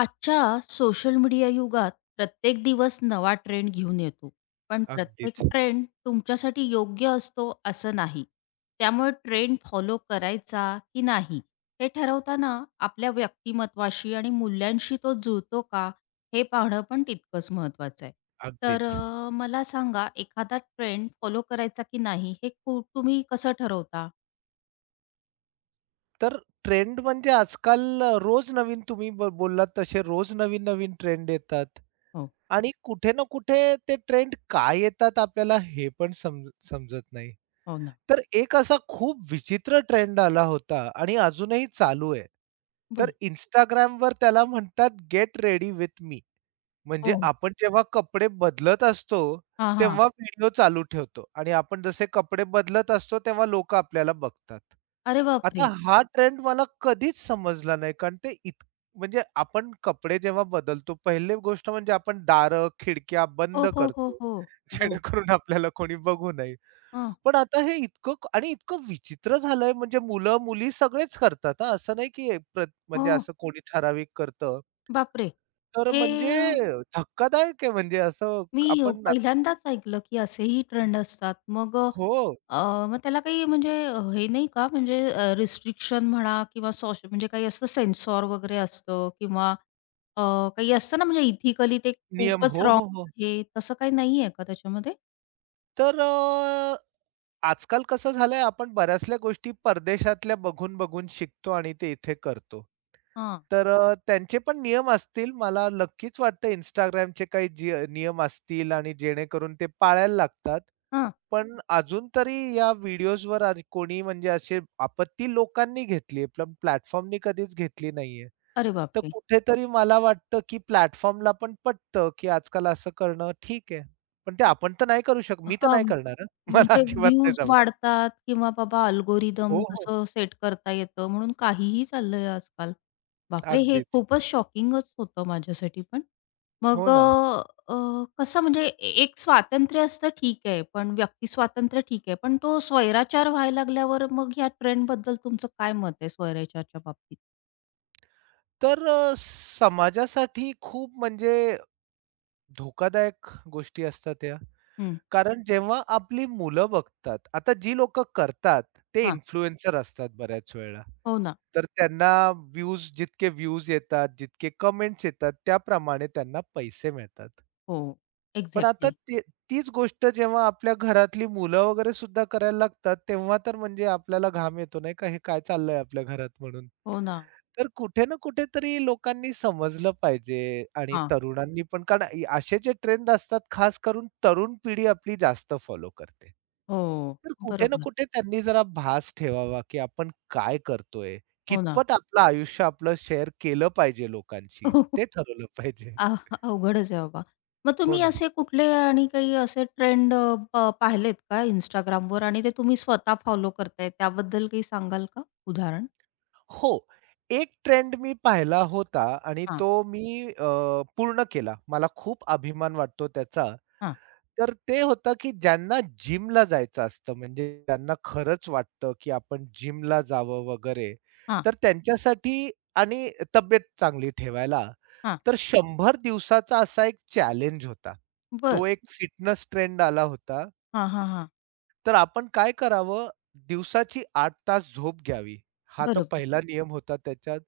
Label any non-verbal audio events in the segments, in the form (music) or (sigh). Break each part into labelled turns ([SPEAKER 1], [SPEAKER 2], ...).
[SPEAKER 1] आजच्या social media युगात प्रत्येक दिवस नवा ट्रेंड घेऊन येतो. पण प्रत्येक
[SPEAKER 2] अगदीच,
[SPEAKER 1] ट्रेंड तुमच्यासाठी योग्य असतो असं नाही. त्यामुळे ट्रेंड फॉलो करायचा की नाही हे ठरवताना आपल्या व्यक्तिमत्वाशी आणि मूल्यांशी तो जुळतो का हे पाहणं पण तितकंच महत्वाचं आहे. तर
[SPEAKER 2] अगदीच.
[SPEAKER 1] मला सांगा एखादा ट्रेंड फॉलो करायचा की नाही हे तुम्ही कसं ठरवता?
[SPEAKER 2] तर ट्रेंड म्हणजे आजकाल रोज नवीन तुम्ही बोललात तसे रोज नवीन-नवीन ट्रेंड येतात
[SPEAKER 1] हो,
[SPEAKER 2] आणि कुठे ना कुठे ते ट्रेंड काय येतात आपल्याला हे पण समजत नाही.
[SPEAKER 1] हो ना.
[SPEAKER 2] तर एक असा खूप विचित्र ट्रेंड आला होता आणि अजूनही चालू आहे. तर
[SPEAKER 1] बरं.
[SPEAKER 2] Instagramवर त्याला म्हणतात "गेट रेडी विथ मी." म्हणजे
[SPEAKER 1] हो.
[SPEAKER 2] आपण जेव्हा कपडे बदलत असतो,
[SPEAKER 1] हां, हां.
[SPEAKER 2] तेव्हा व्हिडिओ चालू ठेवतो आणि आपण जसे कपडे बदलत असतो, तेव्हा लोकं आपल्याला बघतात.
[SPEAKER 1] अरे
[SPEAKER 2] आता
[SPEAKER 1] बापरे!
[SPEAKER 2] हा ट्रेंड मला कधीच समजला नाही, कारण ते इत म्हणजे आपण कपडे जेव्हा बदलतो, पहिली गोष्ट म्हणजे आपण दारं, खिडक्या बंद
[SPEAKER 1] हो, हो, हो,
[SPEAKER 2] करतो,
[SPEAKER 1] हो. बरं.
[SPEAKER 2] जेणेकरून आपल्याला कोणी बघू नये. पण आता हे इतकं क- आणि इतकं विचित्र झालंय, म्हणजे मुलं-मुली सगळेच करतात हां, असं नाही की
[SPEAKER 1] हो,
[SPEAKER 2] म्हणजे असं कोणी ठराविक करतं.
[SPEAKER 1] बापरे!
[SPEAKER 2] तर
[SPEAKER 1] हे
[SPEAKER 2] म्हणजे
[SPEAKER 1] अ,
[SPEAKER 2] धक्कादायक आहे म्हणजे असं
[SPEAKER 1] मी
[SPEAKER 2] आपण आता
[SPEAKER 1] पहिल्यांदाच ऐकलं, की असेही ट्रेंड असतात. मग अ,
[SPEAKER 2] हो,
[SPEAKER 1] अ, मग त्याला काही म्हणजे हे नाही का म्हणजे रिस्ट्रिक्शन म्हणा किंवा म्हणजे काही असतं सेन्सॉर वगैरे असतं किंवा अ, काही असतं ना म्हणजे इथिकली ते
[SPEAKER 2] नियम.
[SPEAKER 1] खूपच
[SPEAKER 2] हो,
[SPEAKER 1] रॉंग
[SPEAKER 2] हो, हो.
[SPEAKER 1] आहे, तसं काही नाहीये का त्याच्यामध्ये?
[SPEAKER 2] तर आजकाल कसं झालंय आपण बऱ्याचशा गोष्टी परदेशातल्या बघून-बघून शिकतो आणि ते इथे करतो.
[SPEAKER 1] हां.
[SPEAKER 2] तर त्यांचे पण नियम असतील. मला नक्कीच वाटतं Instagramचे काही जे नियम असतील आणि जेणेकरून ते पाळायला लागतात.
[SPEAKER 1] हां.
[SPEAKER 2] पण अजून तरी या व्हिडिओजवर कोणी म्हणजे अशी आपत्ती लोकांनी घेतली प्लॅटफॉर्मनी कधीच घेतली नाहीये.
[SPEAKER 1] अरे
[SPEAKER 2] तर
[SPEAKER 1] बापरे!
[SPEAKER 2] कुठेतरी मला वाटतं, की प्लॅटफॉर्मला पण पटतं, की आजकाल असं करणं ठीक आहे. पण ते
[SPEAKER 1] अ,
[SPEAKER 2] आपण तर नाही करू शकत. मी तर
[SPEAKER 1] हां.
[SPEAKER 2] नाही करणार हं. (laughs) मला
[SPEAKER 1] म्हणजे
[SPEAKER 2] अजिबात नाही नक्कीच.
[SPEAKER 1] व्ह्यूज
[SPEAKER 2] जमणार.
[SPEAKER 1] वाढतात किंवा बाबा
[SPEAKER 2] हो,
[SPEAKER 1] अल्गोरिदम
[SPEAKER 2] हो.
[SPEAKER 1] तसं सेट करता येतं म्हणून काहीही चाललंय आजकाल. बापरे! हे
[SPEAKER 2] अगदीच.
[SPEAKER 1] खूपच शॉकिंगच होतं माझ्यासाठी पण. मग
[SPEAKER 2] हो ना.
[SPEAKER 1] अ, अ, कसं म्हणजे एक स्वातंत्र्य असतं ठीक आहे, पण व्यक्ती स्वातंत्र्य ठीक आहे. पण तो स्वैराचार व्हायला लागल्यावर मग ह्या ट्रेंडबद्दल तुमचं काय मत आहे स्वैराचारच्या बाबतीत?
[SPEAKER 2] तर समाजासाठी खूप म्हणजे धोकादायक गोष्टी असतात या.
[SPEAKER 1] हं.
[SPEAKER 2] कारण जेव्हा आपली मुलं बघतात, आता जी लोकं करतात ते
[SPEAKER 1] हां.
[SPEAKER 2] इन्फ्लुएन्सर असतात बऱ्याच वेळेला.
[SPEAKER 1] हो ना.
[SPEAKER 2] तर त्यांना जितके व्ह्यूज येतात, जितके कमेंट्स येतात त्याप्रमाणे त्यांना पैसे मिळतात.
[SPEAKER 1] हो.
[SPEAKER 2] पण आता
[SPEAKER 1] एक्झॅक्टली.
[SPEAKER 2] ते तीच गोष्ट जेव्हा आपल्या घरातली मुलं वगैरे सुद्धा करायला लागतात, तेव्हा तर म्हणजे आपल्याला घाम येतो नाही का, हे काय चाललंय आपल्या घरात म्हणून.
[SPEAKER 1] हो ना.
[SPEAKER 2] तर कुठे ना कुठेतरी लोकांनी समजलं पाहिजे आणि
[SPEAKER 1] हां.
[SPEAKER 2] तरुणांनी पण कारण असे जे ट्रेंड असतात खास करून तरुण पिढी आपली जास्त फॉलो करते.
[SPEAKER 1] हो.
[SPEAKER 2] तर कुठे ना
[SPEAKER 1] बरोबर.
[SPEAKER 2] कुठे त्यांनी जरा भास ठेवावा, की आपण काय करतोय?
[SPEAKER 1] हो ना.
[SPEAKER 2] कितपत आपलं आयुष्य आपलं शेअर केलं पाहिजे लोकांशी, ते
[SPEAKER 1] (laughs)
[SPEAKER 2] ठरवलं पाहिजे.
[SPEAKER 1] आह, अवघडच आहे बाबा. मग
[SPEAKER 2] हो
[SPEAKER 1] तुम्ही
[SPEAKER 2] ना.
[SPEAKER 1] असे कुठले आणि काही असे ट्रेंड अ, प पाहिलेत का Instagramवर आणि ते तुम्ही स्वतः फॉलो करताय त्याबद्दल काही सांगाल का उदाहरण?
[SPEAKER 2] हो. एक ट्रेंड मी पाहिला होता आणि
[SPEAKER 1] हां,
[SPEAKER 2] तो मी पूर्ण केला. मला खूप अभिमान वाटतो त्याचा.
[SPEAKER 1] हां,
[SPEAKER 2] तर ते होतं, की ज्यांना जिमला जायचं असतं, म्हणजे त्यांना खरंच वाटतं, की आपण जिमला जावं वगैरे.
[SPEAKER 1] हां,
[SPEAKER 2] तर त्यांच्यासाठी आणि तब्येत चांगली ठेवायला,
[SPEAKER 1] हां.
[SPEAKER 2] तर 100 दिवसाचा असा एक चॅलेंज होता. तो
[SPEAKER 1] बरं.
[SPEAKER 2] एक फिटनेस ट्रेंड आला होता.
[SPEAKER 1] हां, हां, हां.
[SPEAKER 2] तर आपण काय करावं, दिवसाची 8 तास झोप घ्यावी. हा तर
[SPEAKER 1] बरोबर.
[SPEAKER 2] पहिला नियम होता त्याच्यात.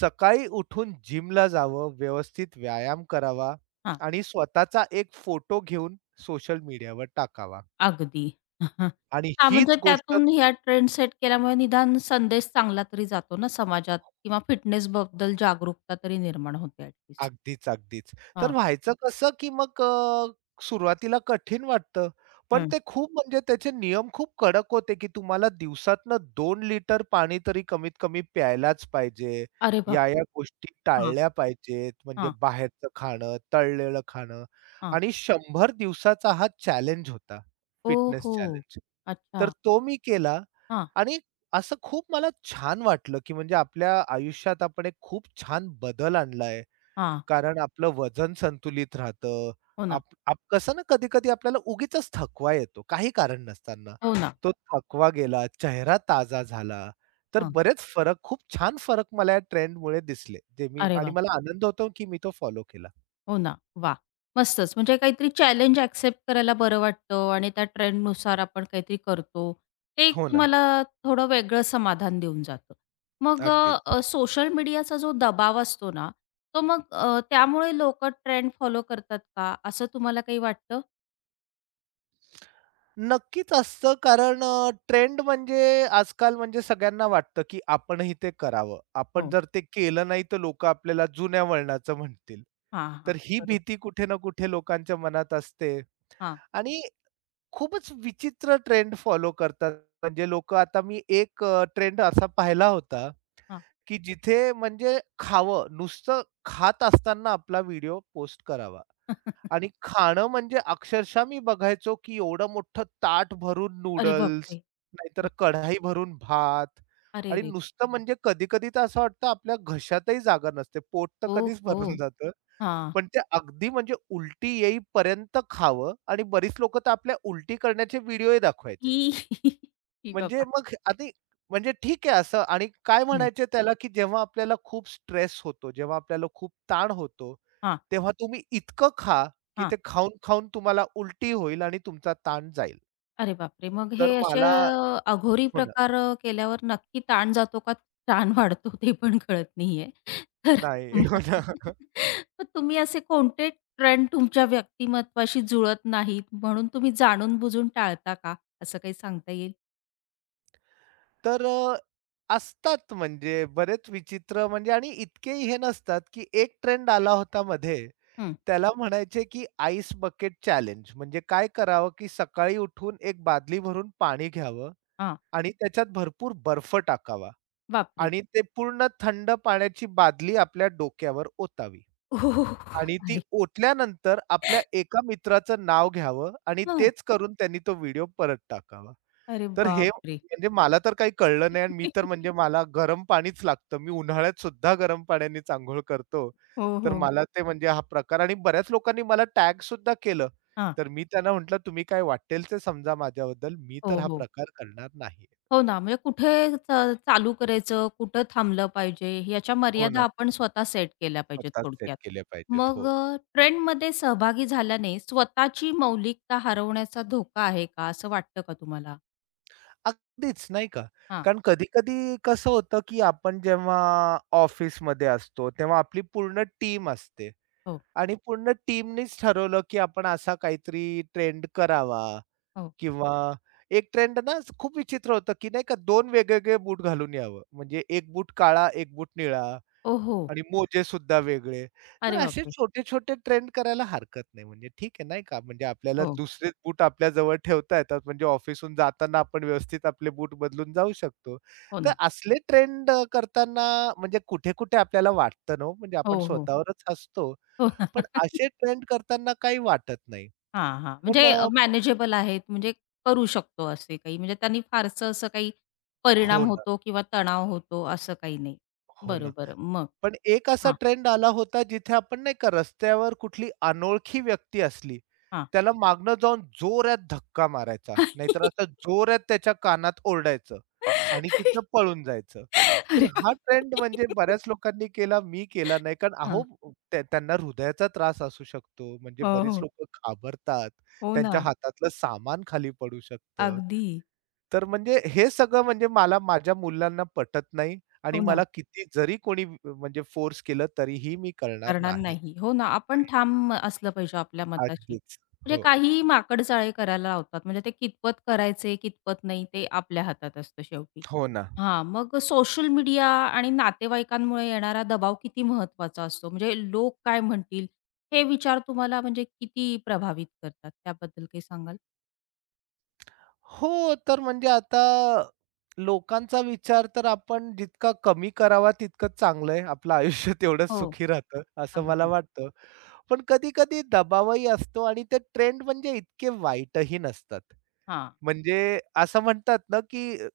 [SPEAKER 2] सकाळी उठून जिमला जावं, व्यवस्थित व्यायाम करावा
[SPEAKER 1] हां,
[SPEAKER 2] आणि स्वतःचा एक फोटो घेऊन सोशल मीडियावर टाकावा
[SPEAKER 1] अगदी. (laughs)
[SPEAKER 2] आणि
[SPEAKER 1] हां,
[SPEAKER 2] हीच
[SPEAKER 1] म्हणजे
[SPEAKER 2] गोष्ट
[SPEAKER 1] त्यातून ह्या ट्रेंड सेट केल्यामुळे निदान संदेश चांगला तरी जातो ना समाजात किंवा फिटनेसबद्दल जागरूकता तरी निर्माण होते ॲट
[SPEAKER 2] अगदीच, अगदीच. तर
[SPEAKER 1] हां,
[SPEAKER 2] व्हायचं कसं, की मग सुरुवातीला कठीण वाटतं. पण
[SPEAKER 1] हं.
[SPEAKER 2] ते खूप म्हणजे त्याचे नियम खूप कडक होते, की तुम्हाला दिवसातनं 2 लिटर पाणी तरी कमीत कमी प्यायलाच पाहिजे.
[SPEAKER 1] अरे बापरे!
[SPEAKER 2] या-या गोष्टी
[SPEAKER 1] हां,
[SPEAKER 2] टाळल्या पाहिजेत. म्हणजे
[SPEAKER 1] हां,
[SPEAKER 2] बाहेरचं खाणं, तळलेलं खाणं
[SPEAKER 1] हां.
[SPEAKER 2] आणि 100 दिवसाचा हा चॅलेंज होता, फिटनेस
[SPEAKER 1] ओहो!
[SPEAKER 2] चॅलेंज. तर
[SPEAKER 1] अच्छा.
[SPEAKER 2] तो मी केला
[SPEAKER 1] हां,
[SPEAKER 2] आणि असं खूप मला छान वाटलं, की म्हणजे आपल्या आयुष्यात आपण एक खूप छान बदल आणलाय.
[SPEAKER 1] हां.
[SPEAKER 2] कारण आपलं वजन संतुलित राहतं.
[SPEAKER 1] हो ना,
[SPEAKER 2] आप आप कसं ना कधी-कधी आपल्याला उगीचच थकवा येतो, काही कारण नसताना.
[SPEAKER 1] हो ना.
[SPEAKER 2] तो थकवा गेला, चेहरा ताजा झाला, तर
[SPEAKER 1] हां.
[SPEAKER 2] बरेच फरक, खूप छान फरक मला या ट्रेंडमुळे दिसले. जे मी
[SPEAKER 1] अरे
[SPEAKER 2] आणि
[SPEAKER 1] वा
[SPEAKER 2] मला आनंद होतो, की मी तो फॉलो केला.
[SPEAKER 1] हो ना, वाह! मस्तच. म्हणजे काहीतरी चॅलेंज एक्सेप्ट करायला बरं वाटतं आणि त्या ट्रेंडनुसार आपण काहीतरी करतो. ते एक
[SPEAKER 2] हो ना,
[SPEAKER 1] तुम्हाला थोडं वेगळं समाधान देऊन जातं. मग
[SPEAKER 2] अगदीच.
[SPEAKER 1] सोशल मीडियाचा जो दबाव असतो ना, तो मग त्यामुळे लोकं ट्रेंड फॉलो करतात का? असं तुम्हाला काही वाटतं?
[SPEAKER 2] नक्कीच असतं कारण ट्रेंड म्हणजे आजकाल म्हणजे सगळ्यांना वाटतं, की आपणही ते करावं. आपण
[SPEAKER 1] हो.
[SPEAKER 2] जर ते केलं नाही तर लोकं आपल्याला जुन्या वळणाचं म्हणतील.
[SPEAKER 1] हां,
[SPEAKER 2] तर
[SPEAKER 1] हां.
[SPEAKER 2] ही भीती
[SPEAKER 1] बरोबर.
[SPEAKER 2] कुठे ना कुठे लोकांच्या मनात असते
[SPEAKER 1] हां,
[SPEAKER 2] आणि खूपच विचित्र ट्रेंड फॉलो करतात. म्हणजे लोकं आता मी एक ट्रेंड असा पाहिला होता,
[SPEAKER 1] हां.
[SPEAKER 2] की जिथे म्हणजे खावं, नुसतं खात असताना आपला व्हिडिओ पोस्ट करावा.
[SPEAKER 1] (laughs)
[SPEAKER 2] आणि खाणं म्हणजे अक्षरशः मी बघायचो, की एवढं मोठं ताट भरून
[SPEAKER 1] अरे
[SPEAKER 2] नूडल्स,
[SPEAKER 1] बापरे!
[SPEAKER 2] नाहीतर
[SPEAKER 1] हं.
[SPEAKER 2] कढाई भरून भात
[SPEAKER 1] अरे
[SPEAKER 2] आणि
[SPEAKER 1] रे रे!
[SPEAKER 2] नुसतं म्हणजे कधी-कधी तर असं वाटतं आपल्या घशातही जागा नसते. पोट तर
[SPEAKER 1] हो,
[SPEAKER 2] कधीच भरून
[SPEAKER 1] हो.
[SPEAKER 2] (laughs) जातं.
[SPEAKER 1] हां.
[SPEAKER 2] पण ते अगदी म्हणजे उलटी येईपर्यंत खावं आणि बरीच लोकं तर आपल्या उलटी करण्याचे व्हिडिओही दाखवायचे.
[SPEAKER 1] ई, (laughs) ई
[SPEAKER 2] म्हणजे
[SPEAKER 1] बाबा!
[SPEAKER 2] मग आधी म्हणजे ठीक आहे असं आणि काय
[SPEAKER 1] हो.
[SPEAKER 2] म्हणायचे त्याला, की जेव्हा आपल्याला खूप स्ट्रेस होतो, जेव्हा आपल्याला खूप ताण होतो, तेव्हा तुम्ही इतकं खा, की
[SPEAKER 1] हां.
[SPEAKER 2] ते खाऊन-खाऊन तुम्हाला उलटी होईल आणि तुमचा ताण जाईल.
[SPEAKER 1] अरे बापरे! मग
[SPEAKER 2] तर
[SPEAKER 1] हे असे
[SPEAKER 2] मला
[SPEAKER 1] अघोरी
[SPEAKER 2] हो ना.
[SPEAKER 1] प्रकार केल्यावर नक्की ताण जातो का ताण वाढतो ते पण कळत नाहीये. तर
[SPEAKER 2] नाही.
[SPEAKER 1] मग
[SPEAKER 2] हो ना.
[SPEAKER 1] मग तुम्ही असे कोणते ट्रेंड तुमच्या व्यक्तिमत्वाशी जुळत नाहीत म्हणून तुम्ही जाणून-बुजून टाळता का? असं काही सांगता येईल?
[SPEAKER 2] तर असतात म्हणजे बरेच विचित्र म्हणजे आणि इतकेही हे नसतात, की एक ट्रेंड आला होता मध्ये.
[SPEAKER 1] हं.
[SPEAKER 2] त्याला म्हणायचे, की आईस बकेट चॅलेंज म्हणजे काय करावं, की सकाळी उठून एक बादली भरून पाणी घ्यावं
[SPEAKER 1] हां.
[SPEAKER 2] आणि त्याच्यात भरपूर बर्फ टाकावा
[SPEAKER 1] बापरे!
[SPEAKER 2] आणि ते पूर्ण थंड पाण्याची बादली आपल्या डोक्यावर ओतावी
[SPEAKER 1] हो, हो, हो.
[SPEAKER 2] आणि ती
[SPEAKER 1] अरे
[SPEAKER 2] ओतल्यानंतर आपल्या एका मित्राचं नाव घ्यावं आणि
[SPEAKER 1] हां.
[SPEAKER 2] तेच करून त्यांनी तो व्हिडिओ परत टाकावा.
[SPEAKER 1] अरे
[SPEAKER 2] तर हे
[SPEAKER 1] बापरे!
[SPEAKER 2] म्हणजे मला तर काही कळलं नाही आणि मी तर म्हणजे
[SPEAKER 1] (laughs)
[SPEAKER 2] मला गरम पाणीच लागतं. मी उन्हाळ्यात सुद्धा गरम पाण्यानेच अंघोळ करतो.
[SPEAKER 1] हो,
[SPEAKER 2] तर
[SPEAKER 1] हो.
[SPEAKER 2] मला ते म्हणजे हा प्रकार आणि बऱ्याच लोकांनी मला टॅग सुद्धा केलं.
[SPEAKER 1] हां.
[SPEAKER 2] तर मी त्यांना म्हटलं, "तुम्ही काय वाटेल ते समजा माझ्याबद्दल. मी तर
[SPEAKER 1] हो,
[SPEAKER 2] हा
[SPEAKER 1] हो.
[SPEAKER 2] प्रकार करणार नाही."
[SPEAKER 1] हो ना, म्हणजे कुठे च चालू करायचं, कुठं थांबलं पाहिजे, याच्या
[SPEAKER 2] हो ना.
[SPEAKER 1] मर्यादा आपण स्वतः सेट केल्या पाहिजेत
[SPEAKER 2] स्वतःच सेट
[SPEAKER 1] थोडक्यात.
[SPEAKER 2] केले पाहिजेत.
[SPEAKER 1] मग
[SPEAKER 2] हो.
[SPEAKER 1] ट्रेंडमध्ये सहभागी झाल्याने स्वतःची मौलिकता हरवण्याचा धोका आहे का, असं वाटतं का तुम्हाला?
[SPEAKER 2] अगदीच नाही का?
[SPEAKER 1] हां,
[SPEAKER 2] कारण कधी-कधी कसं होतं, की आपण जेव्हा ऑफिसमध्ये असतो, तेव्हा आपली पूर्ण टीम असते
[SPEAKER 1] हो,
[SPEAKER 2] आणि पूर्ण टीमनीच ठरवलं, की आपण असा काहीतरी ट्रेंड करावा
[SPEAKER 1] हो.
[SPEAKER 2] किंवा एक ट्रेंड ना खूप विचित्र होतं, की नाही का 2 वेगवेगळे बूट घालून यावं. म्हणजे एक बूट काळा, एक बूट निळा.
[SPEAKER 1] ओहो!
[SPEAKER 2] आणि मोजे सुद्धा वेगळे. तर
[SPEAKER 1] अरे
[SPEAKER 2] असे
[SPEAKER 1] बापरे!
[SPEAKER 2] छोटे-छोटे ट्रेंड करायला हरकत नाही. म्हणजे ठीक आहे नाही का, म्हणजे आपल्याला
[SPEAKER 1] हो,
[SPEAKER 2] दुसरेच बूट आपल्या जवळ ठेवता येतात. म्हणजे ऑफिसहून जाताना आपण व्यवस्थित आपले बूट बदलून जाऊ शकतो.
[SPEAKER 1] हो
[SPEAKER 2] तर
[SPEAKER 1] ना.
[SPEAKER 2] असले ट्रेंड करताना म्हणजे कुठे-कुठे आपल्याला वाटतं ना हो, म्हणजे
[SPEAKER 1] हो,
[SPEAKER 2] आपण
[SPEAKER 1] हो.
[SPEAKER 2] स्वतःवरच हसतो.
[SPEAKER 1] हो ना.
[SPEAKER 2] पण
[SPEAKER 1] (laughs)
[SPEAKER 2] असे ट्रेंड करताना काही वाटत नाही.
[SPEAKER 1] हां, हां.
[SPEAKER 2] पण
[SPEAKER 1] म्हणजे
[SPEAKER 2] अ
[SPEAKER 1] मॅनेजेबल आहेत, म्हणजे करू शकतो असे काही, म्हणजे त्यांनी फारसं असं काही
[SPEAKER 2] हो
[SPEAKER 1] परिणाम
[SPEAKER 2] ना,
[SPEAKER 1] होतो किंवा तणाव होतो, असं काही नाही.
[SPEAKER 2] हो ना.
[SPEAKER 1] बरोबर. मग?
[SPEAKER 2] पण एक असा ट्रेंड आला होता जिथे आपण नाही का रस्त्यावर कुठली अनोळखी व्यक्ती असली,
[SPEAKER 1] हां.
[SPEAKER 2] त्याला मागनं जाऊन जोरात धक्का मारायचा. नाहीतर असं
[SPEAKER 1] (laughs)
[SPEAKER 2] जोरात त्याच्या कानात ओरडायचं आणि तिथनं पळून जायचं. तर
[SPEAKER 1] अरे
[SPEAKER 2] हा ट्रेंड म्हणजे
[SPEAKER 1] बापरे!
[SPEAKER 2] बऱ्याच लोकांनी केला, मी केला नाही. कारण अहो
[SPEAKER 1] हां.
[SPEAKER 2] त्या त्यांना हृदयाचा त्रास असू शकतो. म्हणजे
[SPEAKER 1] हो,
[SPEAKER 2] बरीच
[SPEAKER 1] हो.
[SPEAKER 2] लोकं घाबरतात.
[SPEAKER 1] हो ना.
[SPEAKER 2] त्यांच्या हातातलं सामान खाली पडू शकतं.
[SPEAKER 1] अगदी.
[SPEAKER 2] तर म्हणजे हे सगळं म्हणजे मला माझ्या मुलांना पटत नाही आणि
[SPEAKER 1] हो ना.
[SPEAKER 2] मला किती जरी कोणी म्हणजे फोर्स केलं तरीही मी करणार
[SPEAKER 1] करणार
[SPEAKER 2] नाही.
[SPEAKER 1] नाही. हो ना. आपण ठाम असलं पाहिजे आपल्या मताशी.
[SPEAKER 2] अगदीच.
[SPEAKER 1] म्हणजे
[SPEAKER 2] हो.
[SPEAKER 1] काही माकडचाळे करायला लावतात. म्हणजे ते कितपत करायचे, कितपत नाही ते आपल्या हातात असतं शेवटी.
[SPEAKER 2] हो ना.
[SPEAKER 1] हां, मग सोशल मीडिया आणि नातेवाईकांमुळे येणारा दबाव किती महत्वाचा असतो? म्हणजे लोक काय म्हणतील? हे विचार तुम्हाला म्हणजे किती प्रभावित करतात? त्याबद्दल काही सांगाल?
[SPEAKER 2] हो, तर म्हणजे आता लोकांचा विचार तर आपण जितका कमी करावा तितकं चांगलं आहे. आपलं आयुष्य (laughs) तेवढंच
[SPEAKER 1] हो.
[SPEAKER 2] सुखी राहतं, असं मला
[SPEAKER 1] अगदी.
[SPEAKER 2] वाटतं. पण कधी-कधी दबावही असतो आणि ते ट्रेंड म्हणजे इतके वाईटही नसतात.
[SPEAKER 1] हां.
[SPEAKER 2] म्हणजे असं म्हणतात ना, की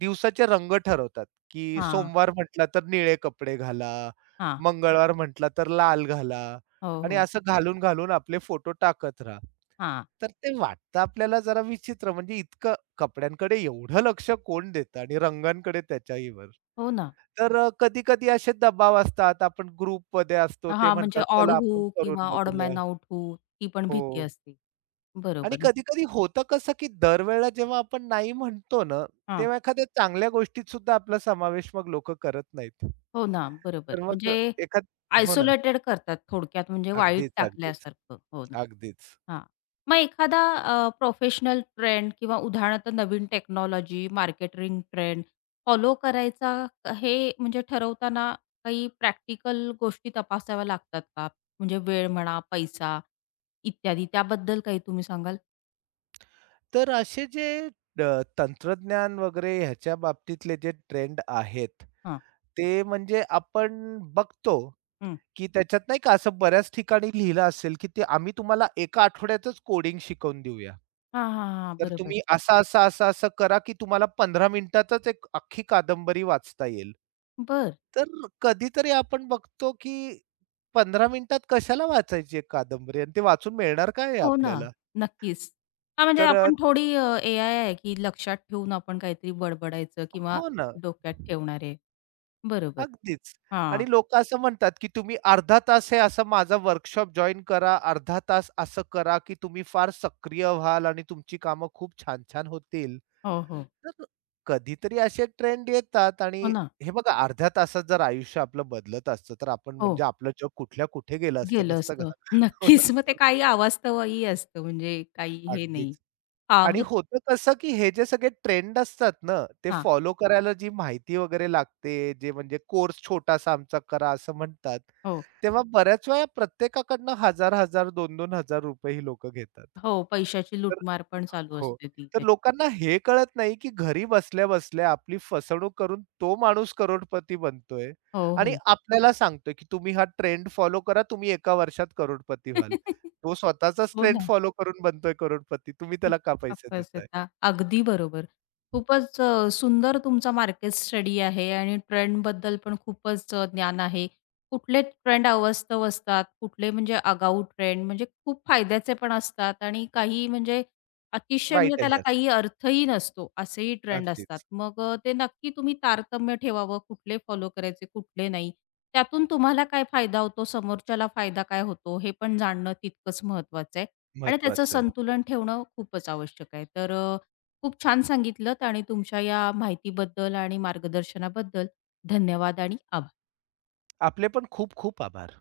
[SPEAKER 2] दिवसाचे रंग ठरवतात, की
[SPEAKER 1] हां,
[SPEAKER 2] सोमवार म्हटला तर निळे कपडे घाला,
[SPEAKER 1] हां.
[SPEAKER 2] मंगळवार म्हटला तर लाल घाला
[SPEAKER 1] हो,
[SPEAKER 2] आणि
[SPEAKER 1] हो.
[SPEAKER 2] असं घालून-घालून आपले फोटो टाकत राहा.
[SPEAKER 1] हां.
[SPEAKER 2] तर ते वाटतं आपल्याला जरा विचित्र म्हणजे इतकं कपड्यांकडे एवढं लक्ष कोण देतं आणि रंगांकडे त्याच्याहीवर.
[SPEAKER 1] हो ना.
[SPEAKER 2] तर कधी-कधी असे दबाव असतात. आपण ग्रुपमध्ये असतो. ते
[SPEAKER 1] हां, म्हणजे
[SPEAKER 2] म्हणतात,
[SPEAKER 1] ऑड
[SPEAKER 2] "चला आपण
[SPEAKER 1] हू
[SPEAKER 2] करून
[SPEAKER 1] किंवा ऑड
[SPEAKER 2] बघूया."
[SPEAKER 1] मॅन आउट हू ती पण भीती
[SPEAKER 2] हो.
[SPEAKER 1] असते.
[SPEAKER 2] आणि
[SPEAKER 1] बरोबर.
[SPEAKER 2] कधी-कधी होतं कसं, की दरवेळेला जेव्हा आपण नाही म्हणतो ना,
[SPEAKER 1] हां.
[SPEAKER 2] तेव्हा एखाद्या चांगल्या गोष्टीत सुद्धा आपला समावेश मग लोकं करत नाहीत.
[SPEAKER 1] हो ना,
[SPEAKER 2] तर
[SPEAKER 1] बरोबर.
[SPEAKER 2] मग
[SPEAKER 1] म्हणजे
[SPEAKER 2] अ, एखाद हो ना.
[SPEAKER 1] आयसोलेटेड करतात थोडक्यात म्हणजे वाळीत
[SPEAKER 2] अगदीच, अगदीच,
[SPEAKER 1] टाकल्यासारखं. हो ना.
[SPEAKER 2] अगदीच.
[SPEAKER 1] हां. मग एखादा प्रोफेशनल ट्रेंड किंवा उदाहरणार्थ नवीन टेक्नॉलॉजी, मार्केटिंग ट्रेंड फॉलो करायचा हे म्हणजे ठरवताना काही प्रॅक्टिकल गोष्टी तपासाव्या लागतात का? म्हणजे वेळ म्हणा, पैसा इत्यादी त्याबद्दल काही तुम्ही सांगाल?
[SPEAKER 2] तर असे जे तंत्रज्ञान वगैरे ह्याच्या बाबतीतले जे ट्रेंड आहेत,
[SPEAKER 1] हां.
[SPEAKER 2] ते म्हणजे आपण बघतो
[SPEAKER 1] हं.
[SPEAKER 2] की त्याच्यात नाही का असं बऱ्याच ठिकाणी लिहिलं असेल, की ते आम्ही तुम्हाला एका आठवड्यातच कोडिंग शिकवून देऊया.
[SPEAKER 1] हां, हां, हां.
[SPEAKER 2] तर
[SPEAKER 1] बरोबर.
[SPEAKER 2] तुम्ही असं, असं, असं, असं करा, की तुम्हाला 15 मिनिटातच एक अख्खी कादंबरी वाचता येईल.
[SPEAKER 1] बरं.
[SPEAKER 2] तर कधीतरी आपण बघतो, की 15 मिनिटात कशाला वाचायची एक कादंबरी आणि ते वाचून मिळणार काय आहे
[SPEAKER 1] हो ना.
[SPEAKER 2] आपल्याला?
[SPEAKER 1] नक्कीच. हां, म्हणजे
[SPEAKER 2] तर
[SPEAKER 1] आपण थोडी एआय आहे की लक्षात ठेवून आपण काहीतरी बडबडायचं किंवा
[SPEAKER 2] हो ना.
[SPEAKER 1] डोक्यात ठेवणारे. बरोबर.
[SPEAKER 2] अगदीच.
[SPEAKER 1] हां.
[SPEAKER 2] आणि लोक असं म्हणतात, की तुम्ही अर्धा तास हे असा माझा वर्कशॉप जॉइन करा, अर्धा तास असं करा, की तुम्ही फार सक्रिय व्हाल आणि तुमची कामं खूप छान-छान होतील.
[SPEAKER 1] हो, हो.
[SPEAKER 2] तर कधीतरी असे ट्रेंड येतात आणि
[SPEAKER 1] हो ना.
[SPEAKER 2] हे बघा अर्ध्या तासात जर आयुष्य आपलं बदलत असतं, तर आपण
[SPEAKER 1] हो.
[SPEAKER 2] म्हणजे आपलं जग कुठल्या कुठे गेलं असतं
[SPEAKER 1] गेलं
[SPEAKER 2] नसतं का?
[SPEAKER 1] असतं.
[SPEAKER 2] (laughs) हो ना.
[SPEAKER 1] नक्कीच. मग ते काही अवास्तवही असतं म्हणजे काही हे
[SPEAKER 2] अगदीच.
[SPEAKER 1] नाही. हां,
[SPEAKER 2] आणि
[SPEAKER 1] मग
[SPEAKER 2] होतं कसं, की हे जे सगळे ट्रेंड असतात ना, ते
[SPEAKER 1] हां.
[SPEAKER 2] फॉलो करायला जी माहिती वगैरे लागते, जे म्हणजे कोर्स छोटासा आमचा करा असं म्हणतात.
[SPEAKER 1] हो.
[SPEAKER 2] तेव्हा बऱ्याच वेळा प्रत्येकाकडनं 1000 हजार 2-2 हजार रुपये ही लोकं घेतात.
[SPEAKER 1] हो, पैशाची लूटमार पण चालू
[SPEAKER 2] हो.
[SPEAKER 1] असते ती
[SPEAKER 2] तर
[SPEAKER 1] त्याची.
[SPEAKER 2] लोकांना हे कळत नाही, की घरी बसल्या-बसल्या आपली फसवणूक करून तो माणूस करोडपती बनतोय
[SPEAKER 1] हो,
[SPEAKER 2] आणि
[SPEAKER 1] हो.
[SPEAKER 2] आपल्याला सांगतोय, की तुम्ही हा ट्रेंड फॉलो करा, तुम्ही एका वर्षात करोडपती व्हाल.
[SPEAKER 1] (laughs)
[SPEAKER 2] तो स्वतःचाच
[SPEAKER 1] हो
[SPEAKER 2] ट्रेंड
[SPEAKER 1] ना.
[SPEAKER 2] फॉलो करून बनतोय करोडपती. तुम्ही त्याला का पैसे देताय?
[SPEAKER 1] येतात. अगदी बरोबर. खूपच सुंदर तुमचा मार्केट स्टडी आहे आणि ट्रेंडबद्दल पण खूपच ज्ञान आहे. कुठले ट्रेंड अवास्तव असतात, कुठले म्हणजे आगाऊ ट्रेंड म्हणजे खूप फायद्याचे पण असतात आणि काही म्हणजे अतिशय म्हणजे
[SPEAKER 2] वाईट
[SPEAKER 1] त्याला
[SPEAKER 2] आहे असं.
[SPEAKER 1] काही अर्थही नसतो, असेही ट्रेंड असतात.
[SPEAKER 2] अगदीच.
[SPEAKER 1] मग ते नक्की तुम्ही तारतम्य ठेवावं, कुठले फॉलो करायचे, कुठले नाही. त्यातून तुम्हाला काय फायदा होतो, समोरच्याला फायदा काय होतो, हे पण जाणणं तितकंच महत्वाचं आहे. आणि त्याचं
[SPEAKER 2] महत्वाचं आहे.
[SPEAKER 1] संतुलन ठेवणं खूपच आवश्यक आहे. तर खूप छान सांगितलत आणि तुमच्या या माहितीबद्दल आणि मार्गदर्शनाबद्दल धन्यवाद आणि आभार.
[SPEAKER 2] आपले पण खूप खूप आभार.